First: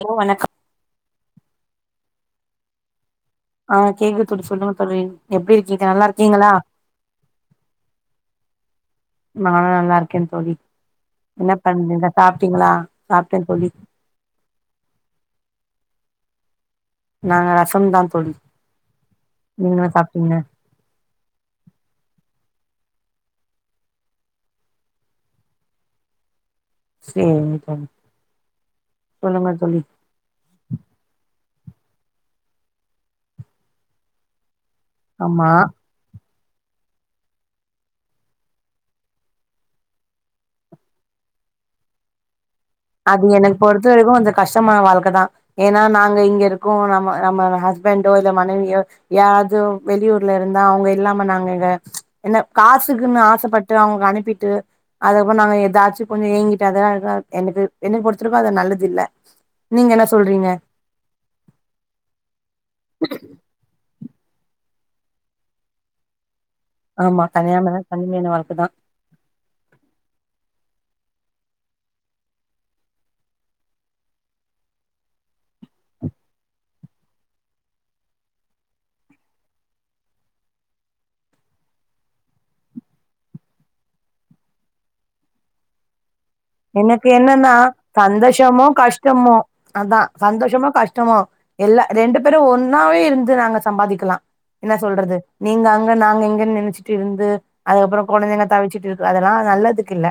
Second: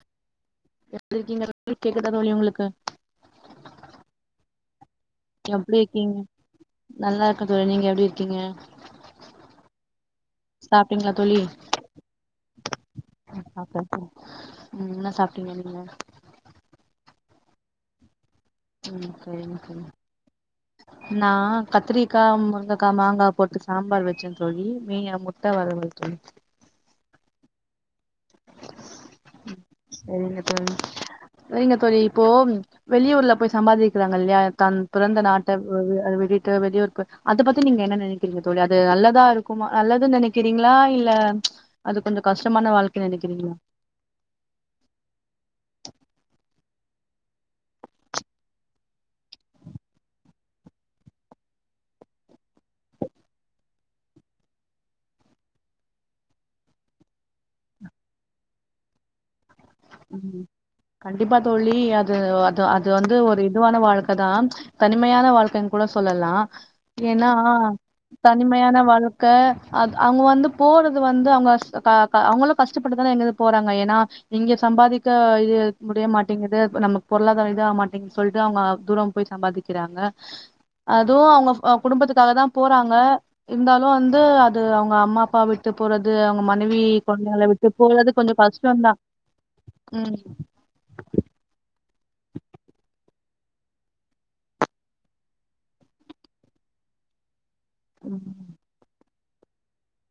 [unintelligible] வணக்கம் எப்டி இருக்கீங்க [inaudible] கேக்குதா தோழி உங்களுக்கு ஆஹ் கேக்குத் தோழி சொல்லுங்க தோழி எப்டி நல்லா இருக்கீங்க இருக்கீங்களா நல்லா இருக்க தோழி நீங்க எப்டி இருக்கீங்க நானு நல்லா இருக்கே தோழி சாப்ட்டீங்ளா தோழி என்ன பண்றீங்க சாப்ட்டீங்களா சாப்ட்டே தோழி உம் என்ன சாப்ட்டீங்க நீங்க நாங்க ரசம்தா தோழி நீங்களு சாப்ட்டீங்க நா கத்திரிக்கா மு முருங்கக்கா மாங்கா போட்டு சாம்பார் வச்ச தோழி மீ அ முட்ட வருவல் தோழி சேரிங்க தோழி சொல்லுங்க தோழி செரிங்க தோழி செரிங்க தோழி இப்போ வெளியூர்ல போய் சம்பாதிக்கிறாங்க இல்லையா தன் பிறந்த ஆமா நாட்ட வ விட்டுட் டு வெளியூர்க்கு அதப் பத்தி நீங்க என்ன நெனக்கிறீங்க தோழி அது நல்லதா இருக்குமா நல்லது நெனக்கிறீங்களா இல்ல அது கொஞ்சொ கஷ்டமான வ அது எனக் பொறுத்த வரைக்கு கொஞ்சொ கஷ்டமான வாழ்க்க தா ஏன்னா நாங்க இங்க இரு க்கோ நம்ம நம்ம ஹஸ்பண்டோ இல்ல மனைவியோ யாராது வெளியூர்ல இருந்தா அவுங்க இல்லாம நாங்க எங்க என்ன காசுக்குன்னு ஆசப்பட்டு அவுங்க அனுப்பிட்டு அதுக்கப்றோ நாங்க ஏதாச்சு கொஞ்சொ ங்கிட்டு அதா அழுக எனக்கு என்னை பொருத்தளக்கு அது நல்லதில்ல உம் கண்டிப்பா தோழி அது அது அது வந்து ஒரு இதுவான வாழ்க் கதா தனிமையான வாழ்க்கன் கூட சொல்லலா ஆமா ஏன்னா கல்யாணம்னா வாழ்க்கதா தனிமையான வாழ்க்க அத் அவுங்க வந்து போறது வந்து அவுங்க அஸ் க க அவுங்களு கஷ்டப்பட்டுதான இங்கேருந்து போறாங்க ஏன்னா இங்க சம்பாதிக்க இது முடிய மாட்டேங்கிது நமக்கு பொருளாதாரொ இதாக மாட்டேங் சொல்ட்டுதா அவுங்க தூரம் போய் சம்பாதிக்கிறாங்க அதுவு அவுங்க அ குடும்பத்துக்காக தா போறாங்க இருந்தாலு வந்து அது அவுங்க அம்மா அப்பா விட்டு போற து அவுங்க மனைவி எனக்கு கொழந்தங்கள என்னன்னா விட்டு போறது கொஞ்சோ சந்தோஷமோ கஷ்டோந்தா கஷ்டமோ அதா சந்தோஷமோ கஷ்டமோ எ இல்ல ரெண்டு பேரு ஒன்னாவே இருந்து நாங்க சம்பாதிக்கலா என்ன சொல்றது நீங்க அங்க நாங்க இங்கன்னு நெனச்சிட்டு இருந்து ம் அதுக்கப்றோ [unintelligible] தவிச்சிட்டு அதெல்லா நல்லதுக்கில்ல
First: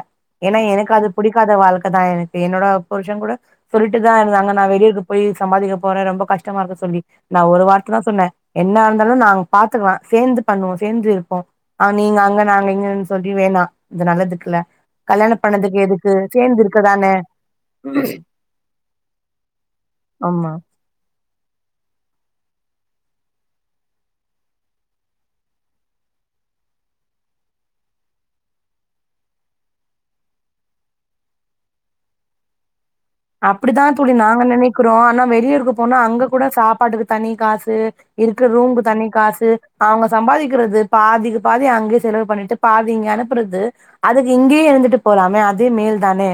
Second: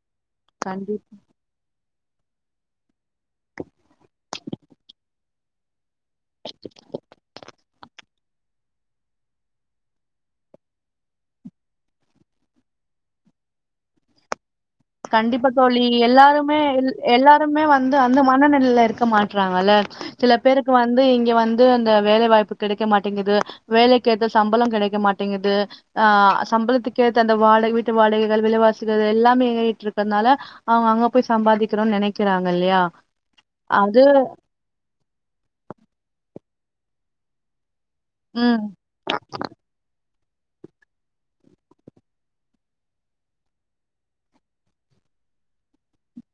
ஏன்னா கண்டிப் எனக்கு அது வாழ்க்கதா எனக்கு என்னோட புருஷங் கூட சொல்லிட்டுதா இருந்தாங்க நா வெளியூருக்கு போய் சம்பாதிக்க போறே ரொம்ப கஷ்டமா இருக்கு சொல்லி நா ஒரு வார்த்ததா சொன்ன என்ன இருந்தாலு நாங்க பாத்துக்குலா சேந்து பண்ணுவோ சேந்து இருப்போ அ நீங்க அங்க நாங்க இங்கன் சொல்லி வேணா இது நல்லதுக்கில்ல கல்யாணம் கண்டிப்பா பண்ணதுக் தோழி எதுக் எல்லாருமே எல் எல்லாருமே வந்து அந்த மனநிலைல இருக்க மாட்றாங்கல்ல சில ஆமா பேருக்கு வந்து இங்கெ வந்து அந்த வேலை வாய்ப்பு கெடைக்க மாட்டேங்குது வேலைக்கேத்த சம்பளொ கெடைக்க மாட்டேங்குது ஆஹ் சம்பளத்துக்கேத்த அந்த வாட வீட்டு வாடகைகள் விலைவாசிகள் எல்லாமே ஏ றிட்ருக்கனால அவுங்க அங்க போய் சம்பாதிக்கிறோன் நெனக்கிறாங்க இல்லையா அப்டிதா அது தோழி நாங்க நெனக்கிறோ ஆனா வெளியூருக்கு போனா அங்க கூட சாப்பாட்டுக்கு தனி காசு இருக்குற ம் ரூம்க்கு தனி காசு அவுங்க சம்பாதிக்கிறது பாதிக்கு பாதி அங்கயே செலவு பண்ணிட்டு பாதி இங்க அனுப்புறது அதுக்கு இங்கயே இருந்துட்டு போலாமே அதே மேல் தானே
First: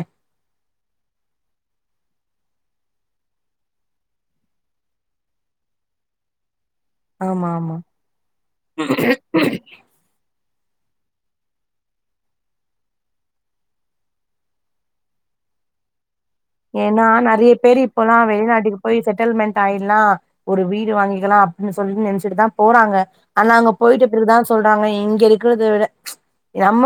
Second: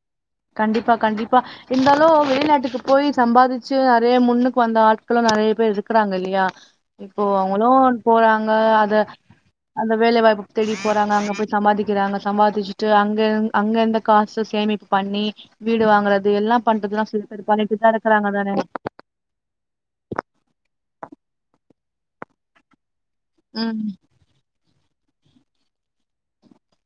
கண்டிப்பா கண்டிப்பா இருந்தாலு வெளிநாட்டுக்கு போய் சம்பாதிச்சு அதே முன்னுக்கு வந்தா ஆட்களு நறைய பேர் இருக்குராங்க இல்லையா இப்போ ஆமா அவங்களு ஆமா போறாங்க அத அந்த வேலைவாய்ப்புக்கு தேடி போறாங்க அங்க போய் சம்பாதிக்கிறாங்க சம்பாதிச்சுட்டு அங்க அங்க எந்த காசு சேமிப் பண்ணி வீடு வாங்கறது ஏன்னா நறைய பேர் இப்பல்லா தானே வெளிநாட்டுக்கு போய் செட்டில்மெண்ட் ஆயிடலா ஒரு வீட் வாங்கிக்கிலா அப்பிடின்னு சொல்லி நெனச்சிட்டு தா போறாங்க ஆனாங்க ம் போயிட்ட பிறகுதா சொல் அவங்க இங்க இருக்கிறத விட ம்ச் நம்ம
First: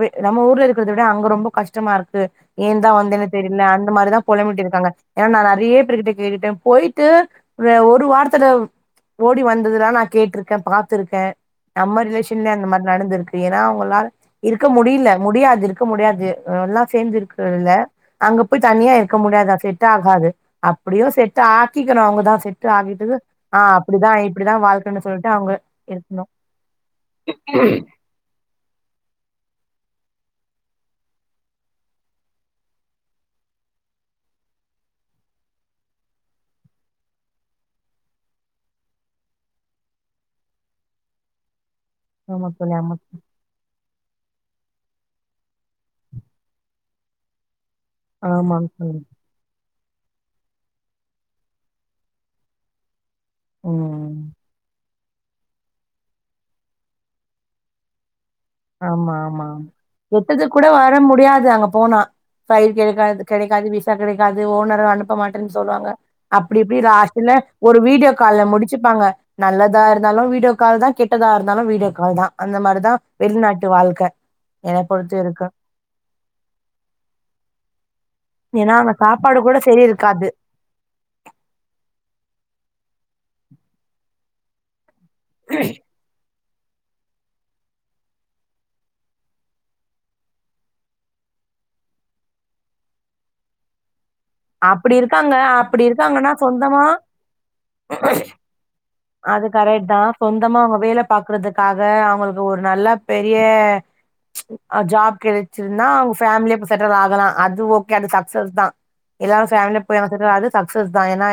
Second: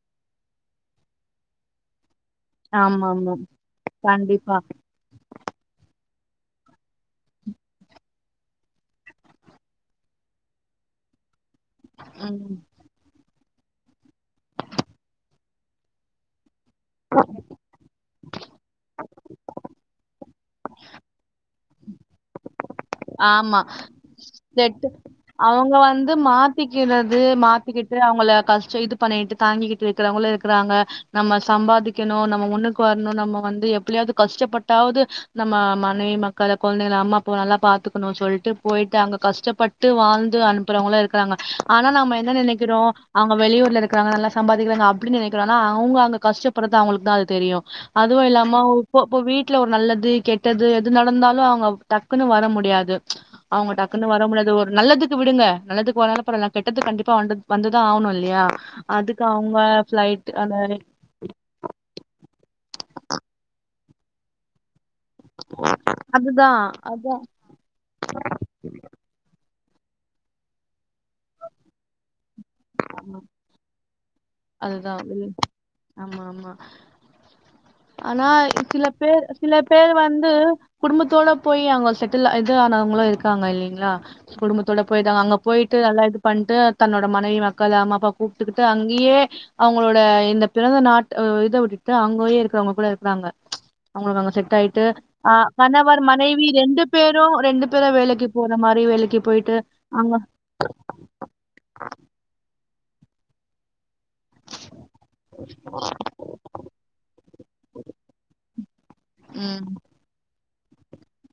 வி நம்ம ஊர்ல இருக்கிறத விட அங்க ரொம்ப கஷ்டமா இருக்கு ஏன் தா ஆமா வந்தேன்னு ஆமா தெரி அந்த மாரி தா கண்டிப்பா பொலம்பிட்டு இருக்காங்க ஏன்னா நா நறைய பே பேருகிட்ட கேட்டுட்டே போயிட் விட்டு ஒரு ஒரு வாரத்துல ஓடி வந்ததுல்லா நா கேட்டிருக்கே பாத்துருக்கே நம்ம ம் ரிலேஷன்லயு அந்த மாரி நடந்து இருக்கு ஏன்னா அவங்களா இருக்க முடியல முடியாது இருக்க முடியாது எல்லா சேந்திருக்துல்ல அங்க போய் தனியா இருக்க முடியாத செட் ஆகாது அப்டியோ செட் ஆக்கிக்கணோ அவங்கதா செட் ஆகிட்டு ஆமா ஆ அப்டிதா இப்டிதா செட் வாழ்க்கன்னு சொல்லிட்டு அவங்க வந்து இருக்கணு மாத்திக்கிறது மாத்திக்கிட்டு அவங்கள கஷ்டோ இது பண்ணிட்டு தாங்கிக்கிட்டு இருக்கிறவங்கள இரு இருக்குறாங்க நம்ம சம்பாதிக்கணு நம்ம முண்ணுக்கு வரணு நம்ம வந்து எப்பலயாவது கஷ்டப்பட்டாவது நம்ம மனைவி மக்கள கொழந்தைகள அம்மா அப்பா நல்லா பாத் எடுத்துக்கணு சொல்ட்டு போயிட்டு அங்க கஷ்டப்பட்டு வாழ்ந்து அனுப்புறவங்களா இருக்கிறாங்க ஆனா நாம்ம என்ன ஆமா தோழி நெனைக்கிறோ ஆமா அவங்க வெளியூர்ல இருக்கிறாங்க நல்லா சம்பாதிக்கிறாங்க அப்பிடி நெனைக்கிறோ ஆனா அவங்க அங்க கஷ்டப்படுறது அவங்களுக்கு தா அது தெரியு அதுவு இல்லாம ஆமாங்க தோழி இப்ப இப்ப வீட்டுல நல்லது கெட்டது எது நடந்தாலு அவங்க டக்குன்னு வர முடி கிடையாது அவுங்க டக்குன்னு வர ம் முடியாது அது ஒரு நல்லது நல்லது விடுங்க நல்லது வரலான பரவால்ல கெட்டது கண்டிப்பா வண்டு வந்துதா ஆகணு இல் ஆமா ஆமா ஆமா கெட்டதுக்கு அந்த கூட வர முடியாது அங்க போனா ஃபைல் கெடைக்காது கெடைக்காது விஸ் விசா கெடைக்காது ஓனரு அனுப் ப மாட்டேன் சொல்லுவாங்க அதுதா அப்டி இப்டி அதா ராத்ரில ஒரு வீடியோ கால்ல முடிச்சுப்பாங்க நல்லதா இரு ந்தாலு வீடியோ கால் தா கெட்டதா இருந்தாலு வீடியோ கால் தா அந்த மாரிதா வெளிநாட்டு வாழ்க்க என்ன அதுதா பொறுத்த உம் வரைக்கு ஆமா ஆமா ஆனா ஆ ஏன்னா சில அங்க பேர் சாப்பாடு சில கூட சரி பேரு வந்து இருக்காது குடும்பத்தோட போய் அங்க செட்டில் ஆய்ந் டு ஆனவ்ங்களு இருக்காங்க இல்லைங்ளா குடும்பத்தோட போய்டாங்க அங்க போயிட்டு அல்லா இது பண்ட்டு தன்னோட மனைவி மக்கள் அம்மாப்பா கூப்டுக்கிட்டு அங்யே அவ்ங்களோட இந்த பிறந்த நாட் அ இத விட்டுட்டு அங்கோயே இருக்றவ்ங்க கூட இருக்றாங்க ப்ச் அவ்ங்களுக்கு அங்க செட் ஆயிட்டு அப்படி இருக்காங்க. ஆஹ் அப்படி கணவர் இருக்காங்கன்னா, மனைவி சொந்தமா ரெண்டு பேரு ரெண்டு பேரு வேலக்கி போற மாரி வேலக் அது கரெட்தா சொந்தமா அவ வேல பாக்குறதுக்காக அவ்ங்களுக்கு ஒரு நல்லா பெரிய ப்ச் ஜாப் கெடச்சிருனா அவ்ங்க ஃபேம்லியா இப்ப செட்டில் ஆகலா அது ஓகே அந்த சக்சஸ் தா எல்லாரு ம். ஃபேம்லியா போய் அங்க செட்டில் ஆது சக்சஸ் தா ஏனா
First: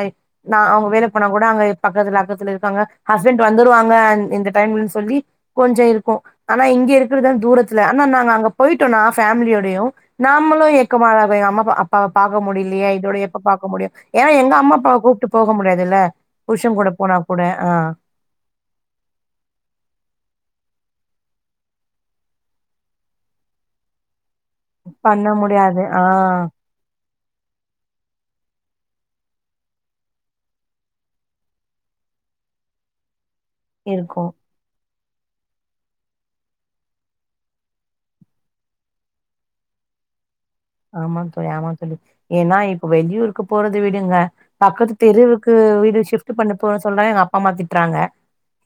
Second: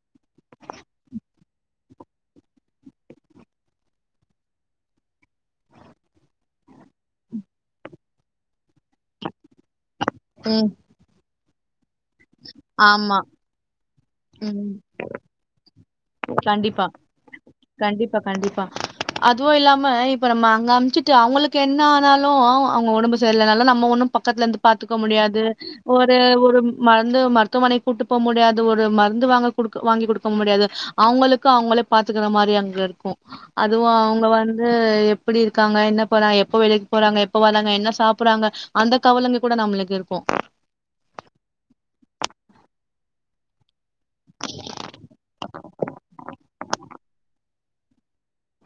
நா அவ்ங்க வேல போனா கூட அங்க இப் பக்கத்துல அக்கத்துல இரு க்காங்க ஹஸ்பண்ட் வந்துருவாங்க அந் இந்த டைம்லன்னு சொல்லி கொஞ்சோ இருக்கு நா இங்கே இருக்கிறதுதா தூரத்துல இன்னு நாங்க அங்கப் போயிட்டோ நா ஃபேமிலியோடையு நாமளு ம். ஏக்கமா அது அம்மப்பா பாவ பாக்க முடியலயே இதோட ஆமா. எப்ப பாக்க முடியு ஏனா எங்க ம். அம்மாப்பாவ கூப்ட்டு போக முடியாது துல்ல கண்டிப்பா. புருஷங்கூட போனா ஆ கண்டிப்பா கண்டிப்பா அதுவு இல்லாம இப்ப நம்ம அங்க சம்ச்சுட்டு அவ்ங்களுக்கு என்ன ஆனாலு அவ்ங்க ஒடம்பு சரிய்லனாலு நம்ம ஒன்னு பக்கத்ல இருந்து பாத்துக்க பண்ண முடியாது ஆ ஒரு ஒரு மரு ந்து மருத்துவமனைக்கு கூட்டு போ முடியாது ஒரு மருந்து வாங்க குடுக்க வாங்கி குடுக்க முடியாது அவ்ங்களுக்கு அவ்ங்களே பாத் துக்கிற மாரி அங்க இருக்கு அதுவு இருக்கு அவ்ங்க வந்து எப் ப்டி இருக்காங்க என்ன போறா எப்ப வேலைக்கு போறாங்க எப்ப வர்ராங்க என்ன சாப்ட்றாங்க அந்த கவலைங்க கூட நம்மளுக்கு இருக்கு ஆமாந் தோழி ஆமாந் தோழி ஏனா இப்ப வெளியூருக்கு போறது து விடுங்க பக்கத்து தெருவுக்கு வீடு ஷிப்ட்டு பண்ண போற சொ சொல்ற எங்க அப்பா அம்மா திட்றாங்க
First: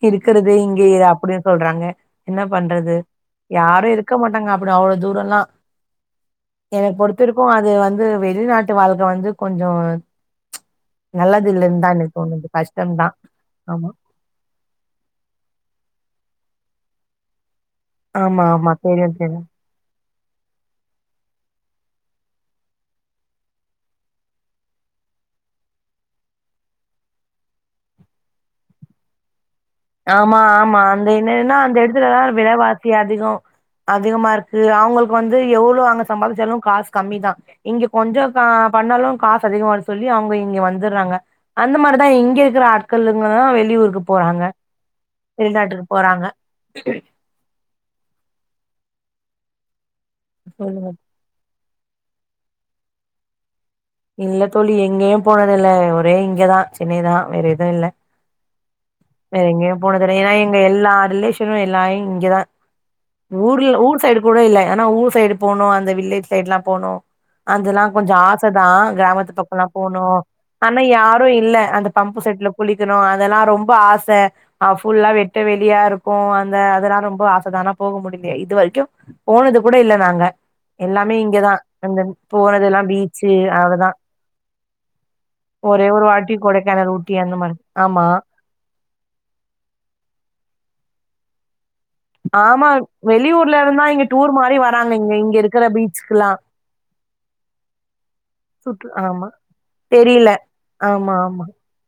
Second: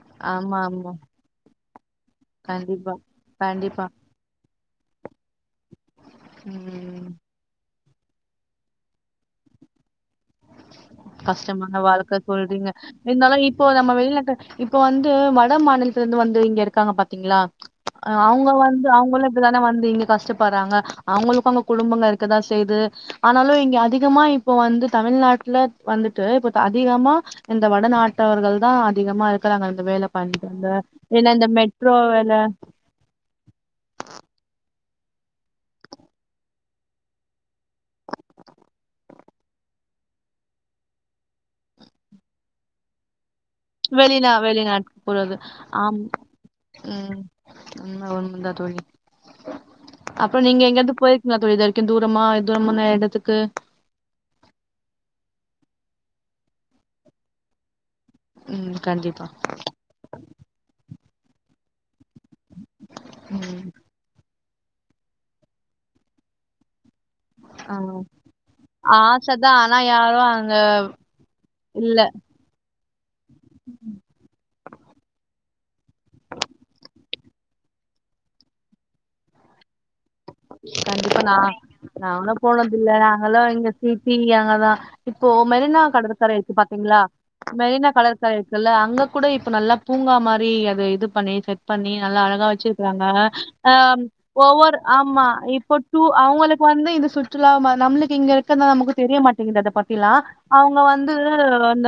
இருக்குறது ஆமா இங்கே ஆமா அப்டின் சொல்றாங்க என்ன கண்டிப்பா பண்றது கண்டிப்பா யாரு இருக்க மாட்டாங்க அப் ப்டி அவ்ளோ தூரல்லா எனக்கு ம் பொருத்திருப்பு அது வந்து வந்து வெளிநாட்டு வாழ்கை வந்து கொஞ்சோ நல்லது கஷ்டமான இல்லன்னு தா எனக்கு வாழ்க்கை தோணுது சொல்றீங்க, கஷ்டம்தா என்னால இப்போ ஆமா நம்ம வெளிநாட்டு, இப்ப வந்து வட மாநிலத்துல இந்து வந்து இங்க இருக் இருக்காங்கபாத்தீங்களா ஆமா ஆமா அவுங்கவந்து தெரியு தெரியு அவுங்களோ இப்படித்தானே வந்தீங்க, கஷ்டப்படுறாங்க அவங்களுக்கும் அங்க குடும்பங்க இருக்கதா செய்து. ஆனாலும் இங்க அதிகமா இப்ப வந்து தமிழ்நாட் இல்ல வந்துட்டு இப்ப அதிகமா இந்த வடநாட்டவர்கள் தா அதிகமா இருக் ஆமாஆமா அந்த என் இந்த னன்னா அந்த மெட்ரோ இடத்துலதா வேலை விலைவாசி அதிகோ அதிகமா இருக்கு, அவுங்களுக்கு வந்து எவ்வளவு அங்க சம்பாதிச்சாலும் காசு கம்மிதான். இங்க கொஞ்சம் கா பண்ணாலும் காசு அதிகமாசொல்லி அவுங்க இங்க வந்துடுறாங்க. அந்த மாரிதா இங்க இருக்குற ஆட்கள். அதா வெளியூருக்கு போறாங்க. வெளிநாடு போறது வெளிநாட்டுக்கு ஆம் போறாங்க ம் உண்மை தான் தோழி ஆ [inaudible] அப்போநீங்க சொல்லுங்க இங்கிருந்து போயிருக்கிங்களா இதுவரைக் ந்தூரமா தூரமான்ன எடத்துக்கு இல்ல தோழி எங்கேயும் போனது இல்ல, ஒரே இங்கதா சென்னைதான் வேறஎதுவு இல்ல. ம். கண்டிப்பா. எங்கையும் போனதுல ஏன்னா இங்க எல்லா ரிலேஷன்னோ எல்லா இங்கதான், ம். ஊர்ல ஊர் சைடு கூட இல்ல, ஆனா ஊர் சைடு போனும், அந்தவில் லேஜ்சைடு எல்லாம் போனும், ஆ. அதெல்லாம் கொஞ்சம் ஆசை தான். ஆச கிராமத்து தான். பக்கல்லா ஆனா போணோ. யாரும் அங்க ஆனா யாரும் இல்ல அந்த பம்புசெட்ல குளிக் சுத்தனோ அதெல்லா ரொம் ரொம்பஆசை ஃபுல்லா வெட்டு வேலையா இருக்கும், அந்த அதெல்லாம் ரொம்ப ஆசதான்ஆனாபோக முடியல, இது வரைக்கோ போனது கூட இல்ல நாங்க. எல்லாமே கண்டிப்பா இங்கதா நான் அந்த நாங்க போனதெல்லா போனதில்லை, பீச்சு நாங்கல்லாம் இங்க அவ்ளதா சீட்டி, அங்கதான் இப்போ மெரினா ஒரே ஒரு வாட்டி கடற்கரை இருக்கு கொடைக்கானல் பாத்தீங்களா ஊட்டி அந்த மாரி மெரினா ஆமா கடற்கரை இருக்குல்ல அங் அங்க கூட இப்ப நல்லா பூங்காமாரி அது இது பண்ணிட்டு பண்ணிநல்லா அழகா ஆமா வெச்சிருக்கிறாங்க வெளியூர்ல ஆ இருந்தா இங்க டூர் மாரி ஒவ்வொரு வராங்க ஆமா இங்க ஆமா, இங்க இருக்கிற இப்ப டூர் பீச்சுக்குல்லா அவுங்களுக்கு வந்துஇது சுற்றுலாமா, நம்மளுக்கு இங்க இருக்குத சுற்று நமக்கு தெரிய ஆமா மாட்டேங்குது அத பத்திலா தெரில அவுங்க வந்து ஆமா ஆமா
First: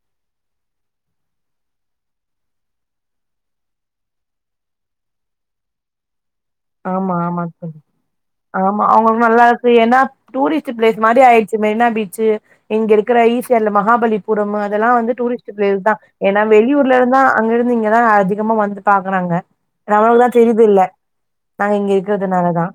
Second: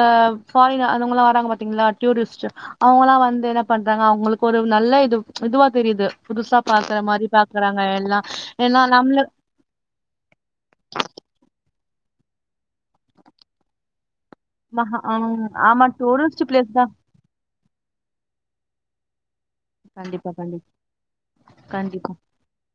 அ பாரின அவங்கல்லாம் வராங்கபாத்தீங்களா டூரிஸ்ட் அவுங்கல்லாம் வந்து என்ன பண்றாங்க அவங்களுக்கு ஒரு நல்லது இதுவா தெரியுது புதுசாபாக்குற ஆமா மாதிரி ஆமா பாக்குறாங் தோழி ஆமா, அவுங்க நல்லா இருக்கு ஏன்னா டூரிஸ்ட் பிளேஸ் மாரி ஆயிடுச்சு, மெரினா பீச்சு இங்கஇருக்கிற ஈசிஆர்ல மகாபலி புரம் அதெல்லாம் மஹா வந்து, ஆ டூரிஸ்ட் ஆமா பிளேஸ்தா, ஏன்னா டூரிஸ்ட் பிளேஸ் தா வெளியூர்ல இருந்துதான் அங்க இருந்து இங்கதான் அதிகமா வந்து பாக்றாங்க நம்மளுக்குதா கண்டிப்பா கண்டிப் தெரிது இல்ல நாங்க இங்க கண்டிப்பா இருக்கிறதுனாலதா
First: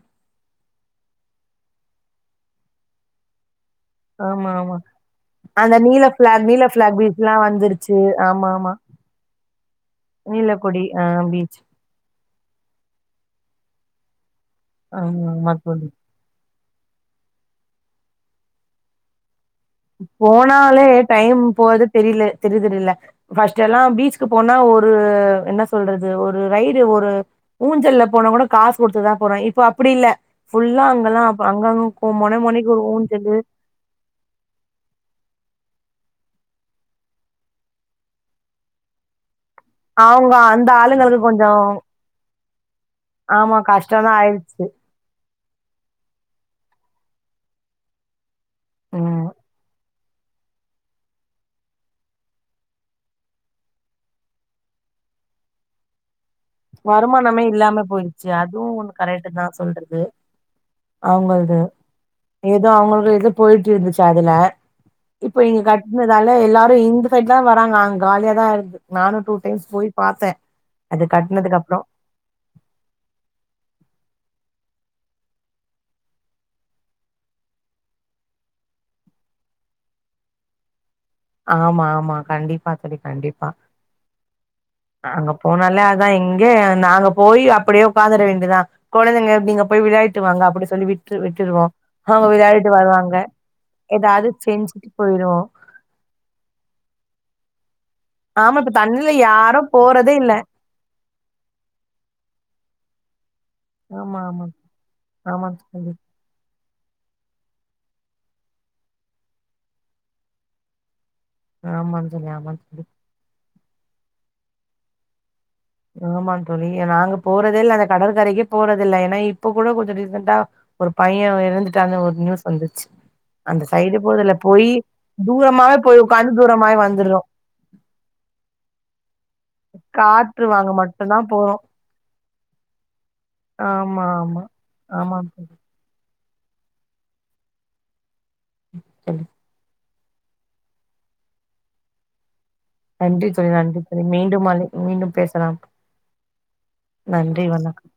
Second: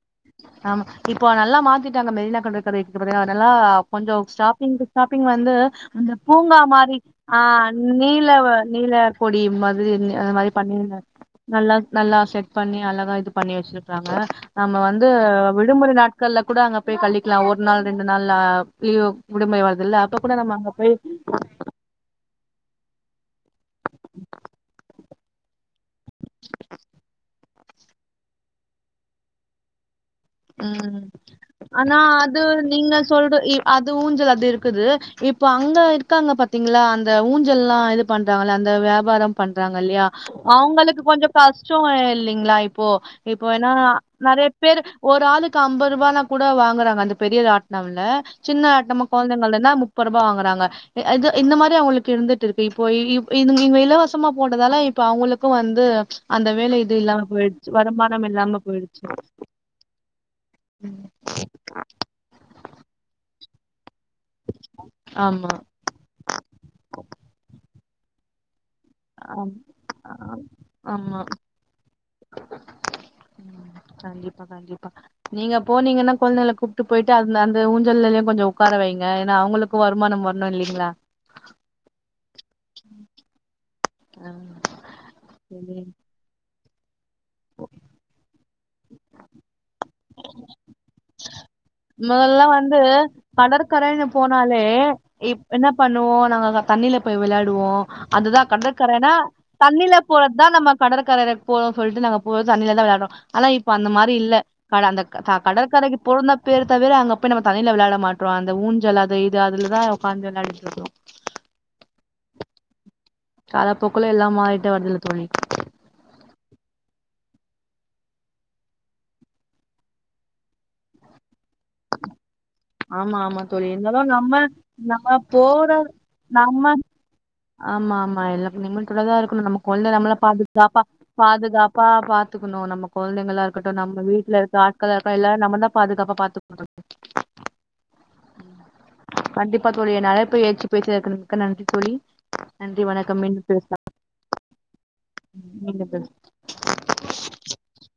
ஆமா இப்போ நல்லா மாத்திட்டாங்க மெரினா கடற்கரை [unintelligible] கொஞ்சோ ஆமா ஆமா ஸ்டாப்பிங்கு ஸ்டாப்பிங் வந்து நீல அந்த பிளாக் பூங்கா நீல மாரி பிளாக் பீச்ல்லா ஆ வந்துருச்சு நீல ஆமா ஆமா நீல பொடி மாதிரி அது மாதிரி நீலக்கொடி ஆ பண்ணிருந்தாங்க பீச் நல்லா நல்லா செட் பண்ணி அழகா இது பண்ணி வச்சிருக்கறாங்க நம்ம வந்து ஆமா ஆமா தோழி விடுமுறை நாட்கள்ல கூட அங்க போய் களிக் ஒரு நாள் ரெண்டு நாள்ல [unintelligible] போனாலே டைம் போரது தெரியல தெரியுதுரில ஃபர்ஸ்ட் எல்லாம் பீச்கு போனா ஒரு என்ன சொல்றது ஒரு ரய்டு ஒரு ஊஞ்சல போனா கூட காசு கொடுத்துதான் போறேன் இப்போ அப்டி இல்ல ஃபுல்லா ம் அங்கெல்லா ஆனா அங்கங்க மொனை அது மொனைக்கு ஒரு நீங்க ஊஞ்சலு சொல்ற இ அது ஊஞ்சல் அது இரு இருக்குது இப்ப அங்க இருக்காங்க பாத்தீங்களா அந்த ஊஞ்சல்லா இது பண்றாங்கள அந்த வியாபாரம் பண்றாங்க இல்லையா அவங்க அந்த அவங்களுக்கு ஆளுங்களுக்கு கொஞ்சம் கொஞ்சோ கஷ்டம் இல்லைங்களா இப்போ இப்போ ஆமா ஏன்னா கஷ்டந்தா நிறைய ஆயிடுச்சு பேர் ஒரு ஆளுக்கு ஐம்பது ரூபானா கூட வாங்குறாங்க அந்த பெரியராட்னம்ல சின்ன நம்ம ம் குழந்தைங்கள்த மு முப்பருபா வாங்குறாங்க இது இந்த மாரி அவங்களுக்கு இருந்துட்டு இருக்கு இப்போ இ இங்க இலவசமா போட்டதால இப்ப அவங்களுக்கும் வந்து அந்த வேலை இது இல்லாம வருமானமே போயிடுச்சு இல்லாம வருமானம் போயிடுச்சு இல்லாம அதுவும் ஒன்னு போயிடுச்சு கரெக்ட் தான் சொல்றன் து அவங்கள்து ஏதோ அவங்களுக்கு எது போயிட்டு இருந்துச்சு அதுல இப்ப ஆமா இங்க கட்டினதால எல்லாரும் இந்த சைட்லாம் வராங்க அங்க காலிய தான் இருக்து நானும் டூ ஆமா டைம்ஸ் போய் ஆ பாத்தேன் அது ஆமா கட் கண்டிப்பா கண்டிப்பா பா நீங்க போனீங்கன்னா கொழந்தைகல கூப்ட்டு போயிட்டு அந்த அந்த ஊஞ்சலயும் கொஞ்சம் உட்கார வைங்க ஏன்னா அவங்களுக்கும் வருமானம் வரணும் இல்லிங்களா ஆமா ஆமா கண்டிப்பா சரி கண்டிப்பா ம்ம் அங்க போனாலே அதான் எங்க கெ நாங்க ப் போய் அப்படியே உட்காந்துர வேண்டியதான் கொழந்தைங்க நீங்க போய் விளையாட்டு வாங்க அப்டி சொல்லி விட்டு விட்டு மொதல்லா வந்து கடற்கரைன்னு ஏதாவது போனாலே செஞ்சுட்டு போயிருவோ இப் என்ன பண்ணுவோ நாங்க தண்ணியில போய் விளையாடுவோம் அதுதான் ஆமா இப்ப தண்ணில கடற்கரைனா யாரு தண்ணில போறதே இல்ல போறதுதான் நம்ம கடற்கரைையக்கு போகோம் சொல்லிட்டு நாங்க போ தண்ணியில தான் விளையாடுறோம் ஆனா இப்ப அந்த மாரி ஆமா இல்ல ஆமா கட அந்த ஆமா தோழி கடற்கரைக்கு போறத்னா பேர் தவிர அங்க போய் நம்ம தண்ணில விளாட மாட்றோ அந்த ஊஞ்சல் அது இது அதுலதான் உட்காந்து விளாடிட்டு இருக்கோம் ஆமா தோழி ஆமா தோழி காலப்போக்ல எல்லாம் மாறிட்டு வருதுல தோழி ஆமான் தோழி நாங்க போறதே இல்ல அந்த கடற்கரைக்கே போறத இல்ல ஏன்னா இப்ப கூட கொஞ்சம் ரீசன்டா ஒரு பையன் இறந்துட்டா அந்த ஒரு நியூஸ் வந்துச்சு ஆமா ஆமா அந்த தோழி சைடு இருந்தாலு நம்ம போதுல போய் நம்ம போற தூரமாவே போய் உக்காந்து நம்ம தூரமாவே வந்துறோ ஆமா ஆமா எல்ல லிமிட்டோட தா இருக்கணு நம்ம கொழந்தைய நம்மளா பாத் காற்று [unintelligible] வாங்க பா மட்டுந்தா போறோ பாதுகாப்பா பாத்துக்கணு நம்ம கொழந்தைங்களா இருக்கட்டு ஆமா நம்ம வீட்டுல ஆமா இருக்க ஆட்களா ஆமா இருக்க எல்லாரு நம்ம தா பாதுகாப்ப பாத்துக் தோழி [inaudible] கண்டிப்பாத் தோழி என் அழைப்பை ஏச்சு பேசியதுக்கு மிக்க நன்றி தோழி வணக்கம் நன்றி மீண்டும் தோழி நன்றி பேசலாம் தோழி மீண்டும் அழை மீண்டும் பேசலாம் மீண்டும் பேச நன்றி வணக்கம்